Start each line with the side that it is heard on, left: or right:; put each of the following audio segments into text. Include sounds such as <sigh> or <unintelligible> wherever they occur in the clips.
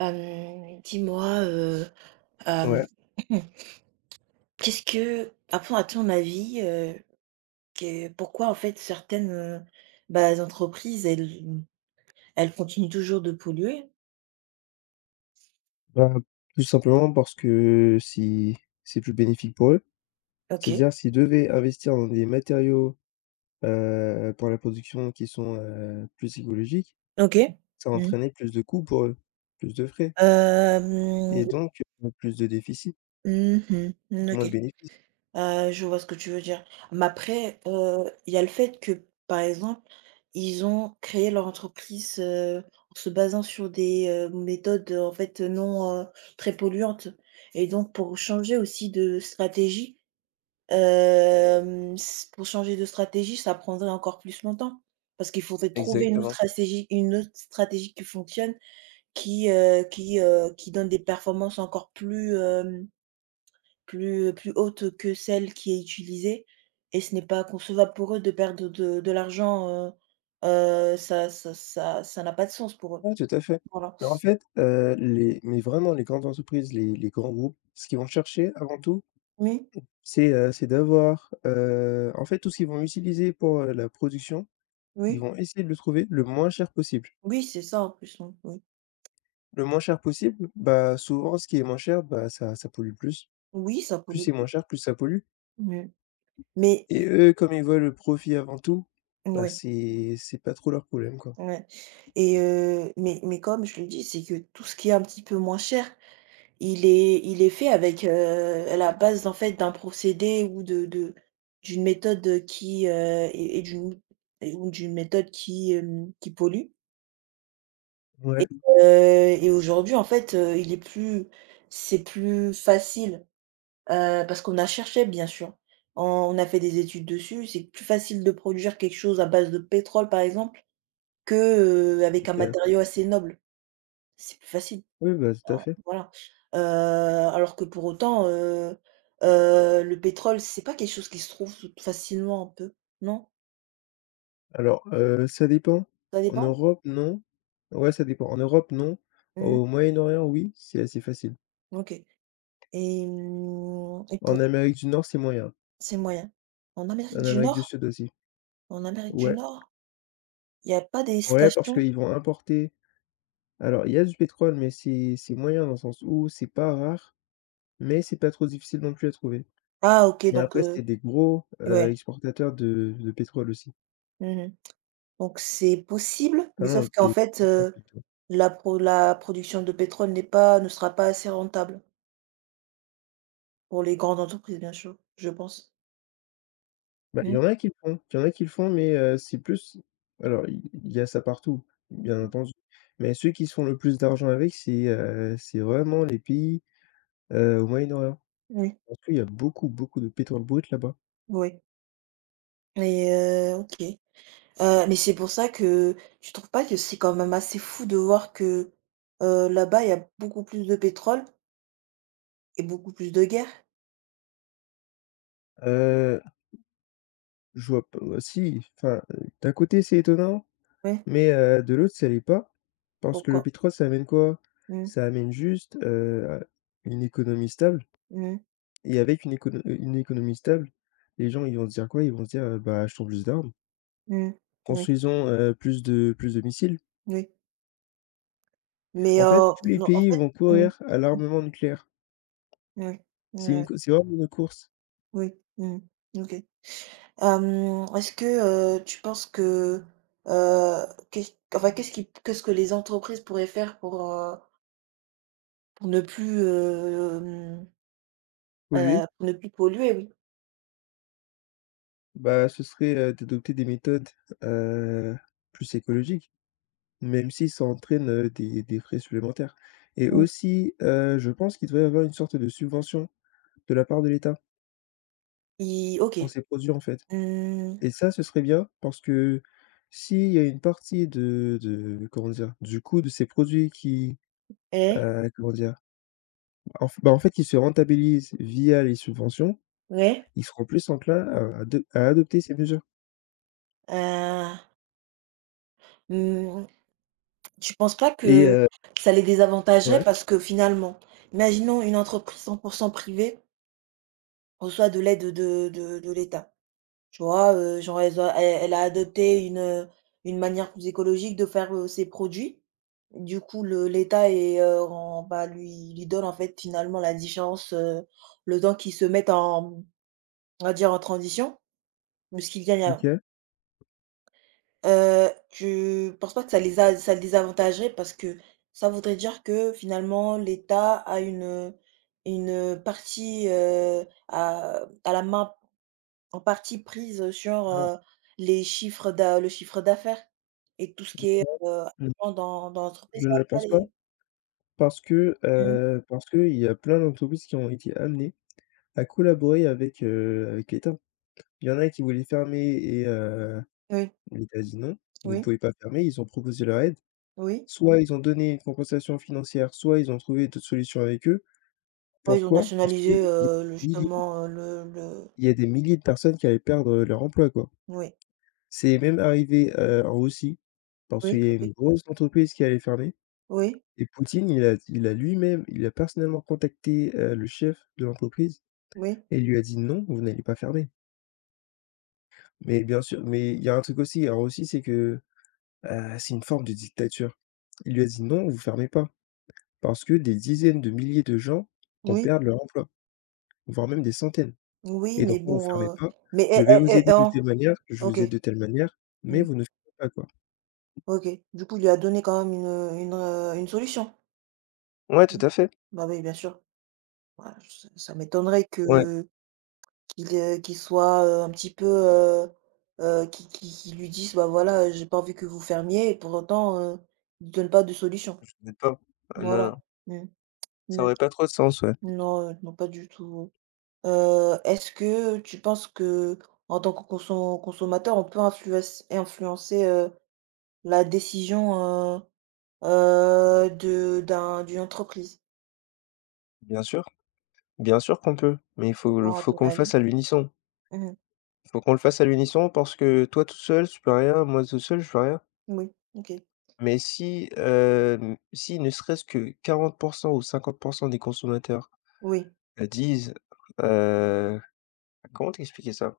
right: Hem, dis-moi, heu hem
left: Ouais.
right: <coughs> qu'est-ce que à pon à ton avis, heu, que pourquoi en fait certaines, heu, bah, les entreprises elles n elles continuent toujours de polluer?
left: Ben, tout simplement parce que, si c'est plus bénéfique pour eux.
right: OK.
left: C'est-à-dire, s'ils devaient investir dans des matériaux, heu, pour la production qui sont, heu, plus écologiques,
right: OK.
left: ça va
right: Mmh.
left: entraîner plus de coûts pour eux, plus de frais et
right: Hem.
left: donc beaucoup plus de déficit
right: Mmh mh. N
left: et moins
right: OK.
left: de bénéfices.
right: Heu, je vois ce que tu veux dire. M après, heu, il y a le fait que, par exemple, ils ont créé leur entreprise, heu, en se basant sur des, heu, méthodes en fait non, heu très polluantes et donc pour changer aussi de stratégie, hem, s pour changer de stratégie, ça prendrait encore plus longtemps. Parce qu'il faudrait trouver une autre
left: Exactement.
right: stratégie une autre stratégie qui fonctionne, qui, heu, qui, heu, qui donne des performances encore plus, hem, plus plus hautes que celle qui est utilisée et ce n'est pas concevable pour eux de perdre de de l'argent, heu heu, ça ça ça ça n'a pas de sens pour eux.
left: Ouais, tout à fait.
right: Voilà.
left: Mais en
right: <sucks teeth>
left: fait, heu, les mais vraiment les grandes entreprises, les les grands groupes, ce qu'ils vont chercher avant tout
right: Oui.
left: c'est heu, c'est d'avoir, heu en fait tout ce qu'ils vont utiliser pour, heu, la production, ils
right: Oui.
left: vont essayer de le trouver le moins cher possible.
right: Oui, c'est ça en plus, mmh, oui.
left: Le moins cher possible. Bah, souvent ce qui est moins cher, bah, ça ça pollue plus.
right: Oui, ça
left: Plus
right: pollue
left: c'est moins
right: plus.
left: cher, plus ça pollue.
right: Mais mais
left: Et eux, comme ils veulent le profit avant tout,
right: N
left: bah,
right: ouais.
left: c'est c'est pas trop leur problème quoi.
right: Ouais et heu, mais mais comme je le dis, c'est que tout ce qui est un petit peu moins cher, il est il est fait avec, heu, la base en fait d'un procédé ou de de d'une méthode qui, heu, est est d'une ou ou d'une méthode qui, hem, qui pollue. Et
left: Ouais.
right: heu, et aujourd'hui en fait, heu, il est plus c'est plus facile, heu, parce qu'on a cherché bien sûr, on a fait des études dessus. C'est plus facile de produire quelque chose à base de pétrole par exemple, que, heu, avec un
left: OK.
right: matériau assez noble. C'est plus facile.
left: Oui, bah, tout à
right: Bah
left: fait.
right: voilà, heu, alors que pour autant, heu heu, le pétrole, c'est pas quelque chose qui se trouve toute facilement un peu, non?
left: Alors, heu, ça dépend.
right: Ça
left: En
right: dépend?
left: Europe, non. Ouais, ça dépend. En Europe, non,
right: Mmh.
left: au Moyen-Orient, oui, c'est assez facile.
right: OK et mmh et
left: En
right: pour
left: Amérique du Nord, c'est moyen.
right: C'est moyen. En Amérique
left: En
right: du
left: Amérique du
right: Nord?
left: Sud aussi.
right: An Amérique du
left: Ouais.
right: Nord? Il y a pas des
left: Ouais, parce
right: stations?
left: qu'ils vont importer. Alors, il y a du pétrole, mais c'est c'est moyen dans le sens où c'est pas rare, mais c'est pas trop difficile non plus à trouver.
right: Ah OK,
left: Mais
right: donc
left: après,
right: heu,
left: c'est des gros, heu,
right: ouais.
left: exportateurs de de pétrole aussi.
right: Mmh mh. Donc c'est possible,
left: Ah
right: mais
left: non,
right: sauf qu'en
left: des
right: fait,
left: porteurs
right: heu,
left: plutôt.
right: la pro la production de pétrole n'est pas ne sera pas assez rentable. Pour les grandes entreprises, bien sûr, je pense.
left: Bah il y en
right: Mmh.
left: a qui le font il y en a qui le font. Mais, heu, c'est plus alors i il y a ça partout, bien entendu. Mais ceux qui se font le plus d'argent avec, c'est, heu, c'est vraiment les pays, heu, au Moyen-Orient.
right: Oui.
left: Parce que il y a beaucoup, beaucoup de pétrole brut là-bas.
right: Oui. Et heu, OK, heu, mais c'est pour ça que tu trouves pas que c'est quand même assez fou, de voir que, heu, là-bas, il y a beaucoup plus de pétrole? Et beaucoup plus de guerres?
left: Heu, je vois p heu, si enfin, heu, d'un côté, c'est étonnant,
right: Ouais.
left: mais, heu, de l'autre, ça l'est pas. Parce que le
right: Pourquoi?
left: pétrole ça amène quoi?
right: Mmh.
left: Ça amène juste, heu, à une économie stable
right: Mmh mh.
left: et avec une écono heu, une économie stable. Les gens, ils vont se dire quoi? Ils vont se dire, heu,: «Bah achetons plus d'armes».
right: Mmh, oui.
left: Construisons, heu, plus de plus de missiles.
right: Oui. Mais,
left: En fait,
right: heu,
left: tous les
right: non, en
left: pays
right: fait.
left: vont
right: Mmh.
left: courir à
right: Mmh.
left: l'armement nucléaire.
right: Ouais.
left: C'est une
right: Ouais.
left: cou c'est vraiment une course.
right: Oui, mmh, OK. Hem, est-ce que, heu, tu penses que, heu, qu'est-ce q enfin, qu'est-ce qui p qu'est-ce que les entreprises pourraient faire pour heu pour ne plus hem
left: Polluer.
right: heu, pour ne plus polluer, oui.
left: Bah, ce serait, heu, d'adopter des méthodes, heu, plus écologiques. Même si ça entraîne, heu, des des frais supplémentaires et
right: Mmh.
left: aussi, heu, je pense qu'il devrait y avoir une sorte de subvention, de la part de l'État
right: I
left: pour
right: OK.
left: ces produit, en fait
right: Mmh.
left: et ça ce serait bien parce que s'il y a une partie de de comment dire, du coût de ces produits qui,
right: Et
left: heu, comment dire? En f bah, en fait, ils se rentabilisent via les subventions,
right: Ouais.
left: ils seront plus enclin à ado à adopter ces mesures.
right: Heu Mmh. Tu penses pas
left: Et
right: que
left: heu
right: ça les désavantagerait?
left: Ouais.
right: Parce que finalement, imaginons une entreprise 100 % privée reçoit de l'aide de de de l'État. Tu vois, heu, genre elles ont e elle a adopté une, heu, une manière plus écologique de faire, heu, ses produits, du coup le l'État et heu, rend, bah, lui lui donne, en fait, finalement la différence, heu, le temps qu'ils se mettent en mmh on va dire en transition. Mais ce qu'ils gagnent à la
left: OK.
right: Heu, tu penses pas que ça les a ça les avantagerait? Parce que ça voudrait dire que finalement l'État a une, heu, une partie, heu, a a la main, en partie prise sur,
left: Non.
right: heu, les chiffres d'a le chiffre d'affaires et que tout ce
left: <unintelligible>
right: qui est, heu,
left: ,mmh.
right: en dans dans l'entreprise
left: Je ne
right: ça va
left: le
right: pas
left: pense pas.
right: aller.
left: Parce que,
right: Mmh.
left: heu, parce qu'il y a plein d'entreprises qui ont été amenées à collaborer avec, heu, avec l'État. Il y en a qui voulaient fermer et heu,
right: Oui.
left: l'État a dit: «Non, vous ne
right: Oui.
left: pouvez pas fermer». Ils ont proposé leur aide.
right: Oui.
left: Soit ils ont donné une compensation financière, soit ils ont trouvé d'autres solutions avec eux.
right: Ouais, ils ont
left: Pourquoi? Parce qu'il y a
right: nationalisé,
left: des
right: heu, le
left: milliers
right: justement, heu, le le
left: il y a des milliers de personnes qui allaient perdre, heu, leur emploi quoi.
right: Oui.
left: C'est même arrivé, heu, en Russie, parce qu'il
right: Oui,
left: y a eu
right: OK.
left: une grosse entreprise qui allait fermer
right: Oui.
left: et Poutine il a d il a lui-même, il a personnellement contacté, heu, le chef de l'entreprise
right: Oui.
left: et il lui a dit: «Non, vous n'allez pas fermer». Mais bien sûr, mais il y a un truc aussi, alors aussi c'est que, heu, c'est une forme de dictature. Il lui a dit: «Non, vous fermez pas! Parce que des dizaines de milliers de gens vont
right: Oui.
left: perdre leur emploi, voire même des centaines
right: Oui,
left: et
right: mais
left: donc non, vous
right: bon,
left: fermez
right: heu
left: pas!
right: mais
left: Je
right: eh
left: vais vous
right: eh eh
left: aider de
right: en
left: telle manière, je
right: OK.
left: vous aide de telle manière, mais
right: Mmh.
left: vous ne fermez pas, quoi!»
right: OK, du coup, il lui a donné quand même une, heu, une, heu, une solution?
left: Ouais, tout
right: Mmh.
left: à fait.
right: Bah oui, bien sûr. Voilà je ça ça m'étonnerait
left: Ouais.
right: que qu'il, heu, qu'il soit, heu, un petit peu, heu heu qui qui qu'il lui dise: «Bah voilà, j'ai pas envie que vous fermiez» et pour autant, heu, il donne pas de solution.
left: Je n'ai pas ah non, non.
right: Voilà, mmh,
left: Ça
right: ne
left: aurait pas trop de sens, ouais.
right: non, heu, non pas du tout, heu, est-ce que tu penses que en tant que conso consommateur on peut influence- influencer, heu, la décision, heu heu, de d'un d'une entreprise?
left: Bien sûr. Bien sûr qu'on peut, mais il faut le
right: Comment à
left: faut
right: ton
left: qu'on le
right: avis?
left: fasse à l'unisson.
right: Mmh mh.
left: Il faut qu'on le fasse à l'unisson parce que toi tout seul, tu peux rien, moi tout seul, je peux rien.
right: Moui, OK.
left: Mais si, hem, si ne serait-ce que 40 % ou 50 % des consommateurs,
right: Oui.
left: heu, disent, heu comment t'expliquer ça?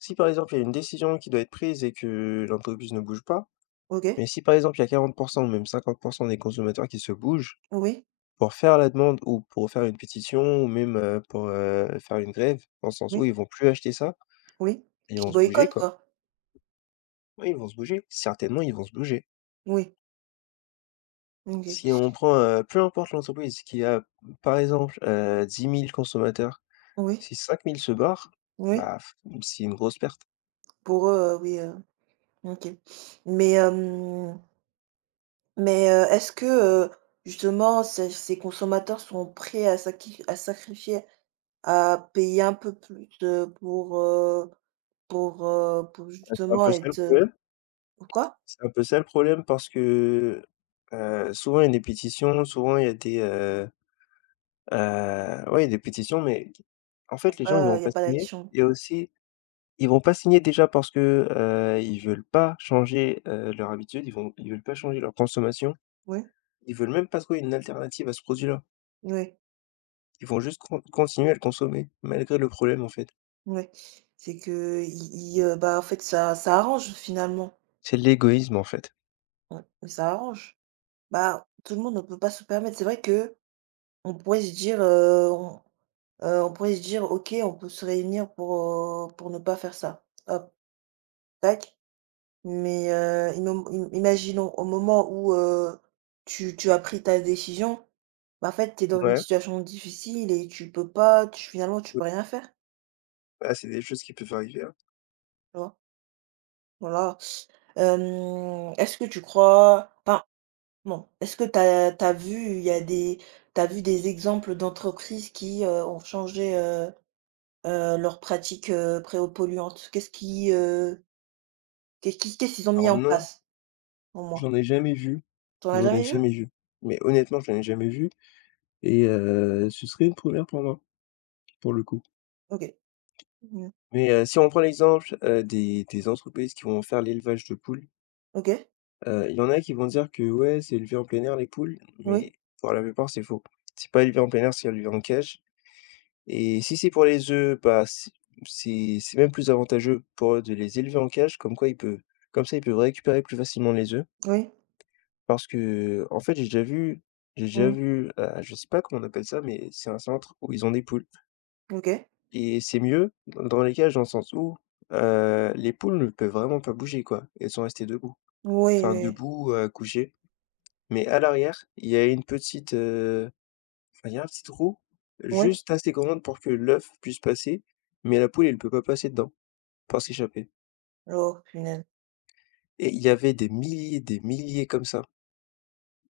left: Si, par exemple, il y a une décision qui doit être prise et que l'entreprise ne bouge pas
right: OK.
left: mais si, par exemple, il y a 40 % ou même 50 % des consommateurs qui se bougent.
right: Oui.
left: Pour faire la demande ou pour faire une pétition ou même, heu, pour, heu, faire une grève. Dans le sens où
right: Oui.
left: ils vont plus acheter ça,
right: Oui,
left: beh, ils vont
right: qui
left: se bouger,
right: boycottent,
left: quoi.
right: quoi?
left: Oui, ils vont se bouger, certainement, ils vont se bouger.
right: Oui. OK.
left: Si on prend, heu, peu importe l'entreprise qui a, par exemple, heu, 10 000 consommateurs.
right: Oui.
left: Si 5000 se barrent,
right: Oui.
left: bah, c'est une grosse perte.
right: Pour eux, heu, oui, heu, OK. <sniffs> Mais hem mais heu, est-ce que, heu, justement ces ces consommateurs sont prêts à sa qui à sacrifier, à payer un peu plus, heu, pour, heu, pour, heu, pour
left: Ouais, c'est un
right: justement
left: peu ça le
right: être, heu
left: problème.
right: pourquoi?
left: C'est un peu ça le problème parce que, heu, souvent il y a des pétitions, souvent il y a des, heu heu, oui, il y a des pétitions, mais en
right: Il y a
left: fait les gens ils
right: pas, heu,
left: n'iront
right: il y a
left: pas
right: pas
left: signer
right: action.
left: et aussi, ils vont pas signer déjà parce que, heu, ils veulent pas changer, heu, leur habitude. Ils vont ils veulent pas changer leur consommation.
right: Ouais.
left: Ils veulent même pas trouver une alternative à ce produit-là.
right: Oui.
left: Ils vont juste con continuer à le consommer malgré le problème, en fait.
right: Ouais, c'est que, i ils, heu, bah, en fait ça ça arrange finalement.
left: C'est de l'égoïsme, en fait.
right: Ouais, et ça arrange. Bah, tout le monde ne peut pas se permettre. C'est vrai qu'on pourrait se dire, heu, on, heu, on pourrait se dire: «OK, on peut se réunir pour, heu, pour ne pas faire ça». Hop! Tac. Mais heu, imo m im imaginons au moment où heu, tu tu as pris ta décision, bah, en fait, tu es dans une
left: Ouais.
right: situation difficile et tu peux pas tu finalement tu
left: <unintelligible>
right: peux rien faire.
left: Ah, c'est des choses qui peuvent arriver hein.
right: Tu vois? Voilà. <sucks teeth> Hem, est-ce que tu crois enfin, non. Est-ce que tu as tu as vu, il y a des tu as vu des exemples d'entreprises qui, heu, ont changé, heu heu, leurs pratiques, heu, préo polluantes? Qu'est-ce qui, heu, qu'est-ce qui qu'est-ce qu'ils ont mis
left: Alors,
right: en
left: non.
right: place au moins?
left: J'en ai jamais vues
right: Tu en as
left: j'en ai
right: jamais vues?
left: jamais vues. Mais honnêtement, j'en ai jamais vues et heu, ce serait une 1re pour moi, pour le coup.
right: OK. Mmh mh.
left: Mais, heu, si on prend l'exemple, heu, des des entreprises qui vont faire l'élevage de poules.
right: OK!
left: Heu, il y en a qui vont dire que ouais, c'est élevé en plein air les poules.
right: Oui.
left: Mais pour la plupart, c'est faux. C'est pas élevé en plein air, c'est élevé en cage et si c'est pour les œufs, bah, c c'est c'est même plus avantageux pour eux de les élever en cage. Comme quoi il peut comme ça ils peuvent récupérer plus facilement les œufs.
right: Oui.
left: Parce que, en fait, j'ai déjà vu j'ai déjà
right: Mmh.
left: vu, heu, je sais pas comment on appelle ça, mais c'est un centre où ils ont des poules
right: OK.
left: et c'est mieux dans dans les cages, dans le sens où, heu, les poules ne peuvent vraiment pas bouger quoi. Elles sont restées debout.
right: Oui,
left: Enfin
right: oui.
left: debout, heu, couchées. Mais à l'arrière, il y a une petite, heu, enfin, il y a un petit trou,
right: Ouais.
left: juste assez grand pour que l'œuf puisse passer, mais la poule, elle peut pas passer dedans, pas s'échapper.
right: Oh punaise!
left: Et il y avait des milliers, des milliers comme ça.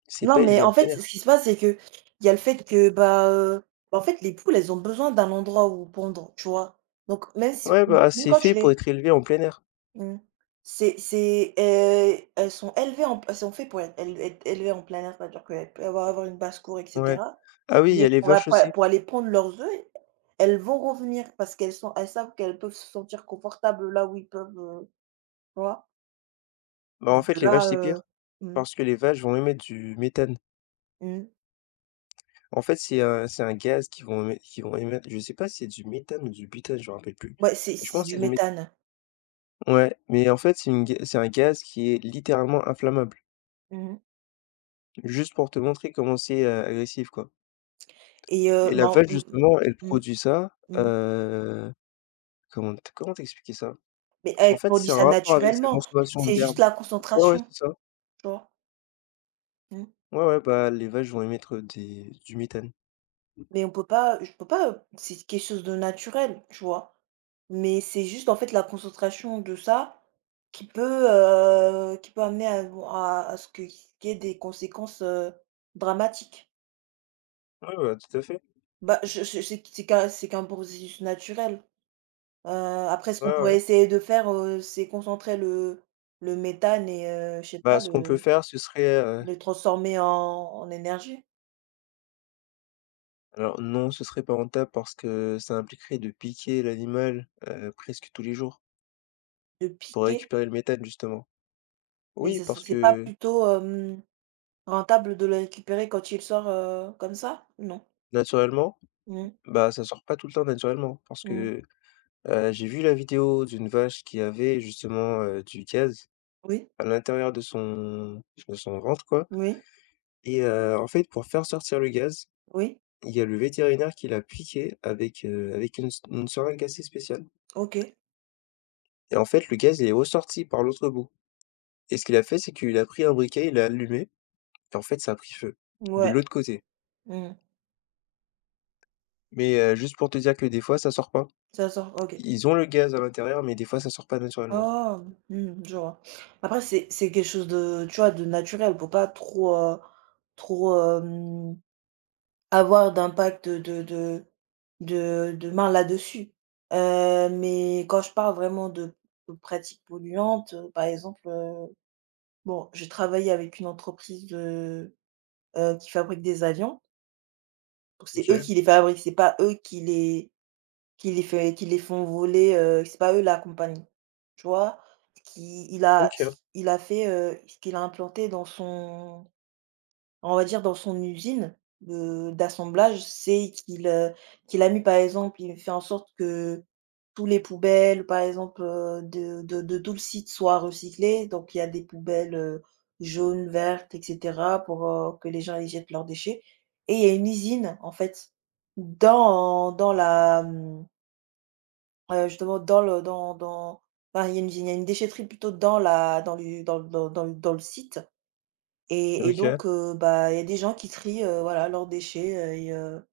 left: C'est
right: Non,
left: pas élevé
right: mais
left: en
right: en
left: plein
right: fait
left: air.
right: ce qu'il se passe, c'est qu'il y a le fait que, bah, heu bah en fait les poules, elles ont besoin d'un endroit où pondre, tu vois? Donc même si
left: Ouais,
right: mou
left: bah,
right: mou
left: c'est
right: quand
left: fait
right: tu
left: pour
right: les
left: être élevé en plein air.
right: Mmh. C'est c'est, heu, elles sont élevées en p elles sont fait pour être él être élevées en plein air. C'est à dire qu'elles peuvent avoir avoir une basse-cour et
left: Ouais,
right: cetera,
left: ah oui, il y a
right: mais
left: les
right: pour
left: vaches
right: apa
left: aussi.
right: pour aller pondre leurs œufs, e elles vont revenir. Parce qu'elles sont elles savent qu'elles peuvent se sentir confortables là où ils peuvent, heu, vois?
left: Bah en
right: Mais,
left: fait,
right: de
left: les vaches,
right: là,
left: c'est
right: heu,
left: pire.
right: mmh.
left: Parce que les vaches vont émettre du méthane.
right: Mmh.
left: En fait, c'est un c'est un gaz qui vont émet qu'ils vont émettre, je sais pas si c'est du méthane ou du butane, je me rappelle plus,
right: Bah, c'est
left: mais je pense
right: c'est
left: que
right: du
left: c'est du métha
right: méthane.
left: Ouais, mais en fait c'est une ga c'est un gaz qui est littéralement inflammable.
right: Mmh mh.
left: Juste pour te montrer comment c'est, heu, agressif quoi.
right: Et heu,
left: Et la
right: men
left: vache
right: mmh
left: justement, elle
right: mh,
left: produit ça,
right: mmh, mmh.
left: heu, comment t comment t'expliquer ça?
right: Mais
left: En
right: elle
left: fait,
right: produit
left: ça a
right: ça
left: un rapport avec sa
right: naturellement,
left: consommation
right: c'est juste
left: d'herbes.
right: la
left: Ouais, ouais,
right: concentration,
left: c'est ça.
right: tu vois? Mmh.
left: Ouais, ouais, bah, les vaches vont émettre, heu, des du méthane.
right: Mais on peut pas, heu je peux pas, heu c'est quelque chose de naturel, tu vois? Mais c'est juste en fait la concentration de ça, qui peut, heu qui peut amener à bon à à ce que ce qu'il y ait des conséquences, heu, dramatiques.
left: Ouais, bah tout à fait.
right: Bah, je je c'est c'est qu'un, c'est qu'un processus naturel, heu, après ce
left: Ouais,
right: qu'on
left: ouais.
right: pourrait essayer de faire, heu, c'est concentrer le le méthane et heu, je sais
left: Bah
right: pas
left: ce qu'on peut
right: le
left: faire, ce serait, heu
right: le transformer en en énergie.
left: Alors, non, ce serait pas rentable parce que ça impliquerait de piquer l'animal, heu, presque tous les jours.
right: Le
left: Pour
right: piquer?
left: récupérer le méthane justement.
right: Mais
left: Oui,
right: ça, c'est
left: parce
right: c'est pas
left: que
right: plutôt hem, rentable de le récupérer quand il sort, heu, comme ça, ou non?
left: Naturellement,
right: Mmh.
left: bah, ça sort pas tout le temps naturellement. Parce
right: Mmh.
left: que, heu, j'ai vu la vidéo d'une vache qui avait justement, heu, du gaz,
right: Oui.
left: à l'intérieur de son de son ventre, quoi,
right: Oui.
left: et heu, en fait, pour faire sortir le gaz,
right: Oui.
left: il y a le vétérinaire qui l'a piqué avec, heu avec une se une seringue assez spéciale.
right: OK.
left: Et en fait, le gaz, il est ressorti par l'autre bout et ce qu'il a fait, c'est qu'il a pris un briquet, il l'a allumé, et en fait, ça a pris feu, de
right: Ouais.
left: l'autre côté.
right: Mmh mh.
left: Mais, heu, juste pour te dire que des fois, ça sort pas.
right: Ça sort? OK.
left: Ils ont le gaz à l'intérieur, mais des fois ça sort pas naturellement.
right: Ah mmh, je vois. Après, c'est c'est quelque chose de tu vois, de naturel, pour pas trop, heu, trop, hem, avoir d'impact de de de de main là-dessus, heu, mais quand je parle vraiment de de pratiques polluantes, par exemple, heu, bon, j'ai travaillé avec une entreprise de, heu, qui fabrique des avions. Donc c'est eux
left: OK.
right: qui les fabriquent. C'est pas eux qui les qui les fait qui les font voler, heu, c'est pas eux la compagnie, tu vois? Qui il a
left: OK.
right: il a fait, heu, ce qu'il a implanté dans son on va dire, dans son usine de d'assemblage, c'est qu'il, heu, qu'il a mis par exemple, il a fait en sorte que tous les poubelles, par exemple, heu, de de de tout le site soit recyclées. Donc il y a des poubelles, heu, jaunes, vertes et cetera, pour, heu, que les gens ils jettent leurs déchets et il y a une usine en fait dans dans la mmh heu, justement dans le dans dans bah il y a une vi il y a une déchetterie plutôt dans la dans l'u dans l dans dans dans le site et et donc,
left: OK.
right: heu, bah il y a des gens qui trient, heu, voilà leurs déchets, heu et heu,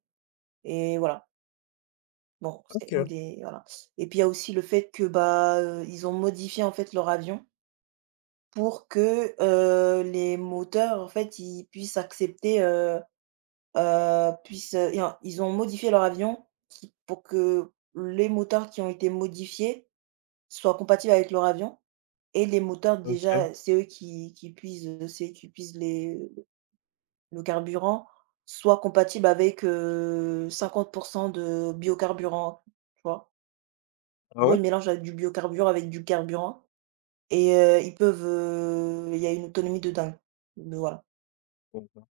right: et voilà. Bon, c'est une
left: OK.
right: des voilà et puis il y a aussi le fait que bah, heu, ils ont modifié en fait leurs avions pour que, heu, les moteurs en fait, ils puissent accepter, heu heu puissent, heu et en ils ont modifié leur avion qui pour que les moteurs qui ont été modifiés soient compatibles avec leur avion et les moteurs
left: OK.
right: déjà, c'est eux qui qui puisent c'est qui puisent les, heu le carburant soit compatibles avec, heu, 50% de biocarburant, tu vois? En
left: Ah
right: gros, ils
left: ouais?
right: mélangent, heu, du biocarburant avec du carburant et heu, ils peuvent, heu, il y a une autonomie de dingue. B voilà.
left: Et ben!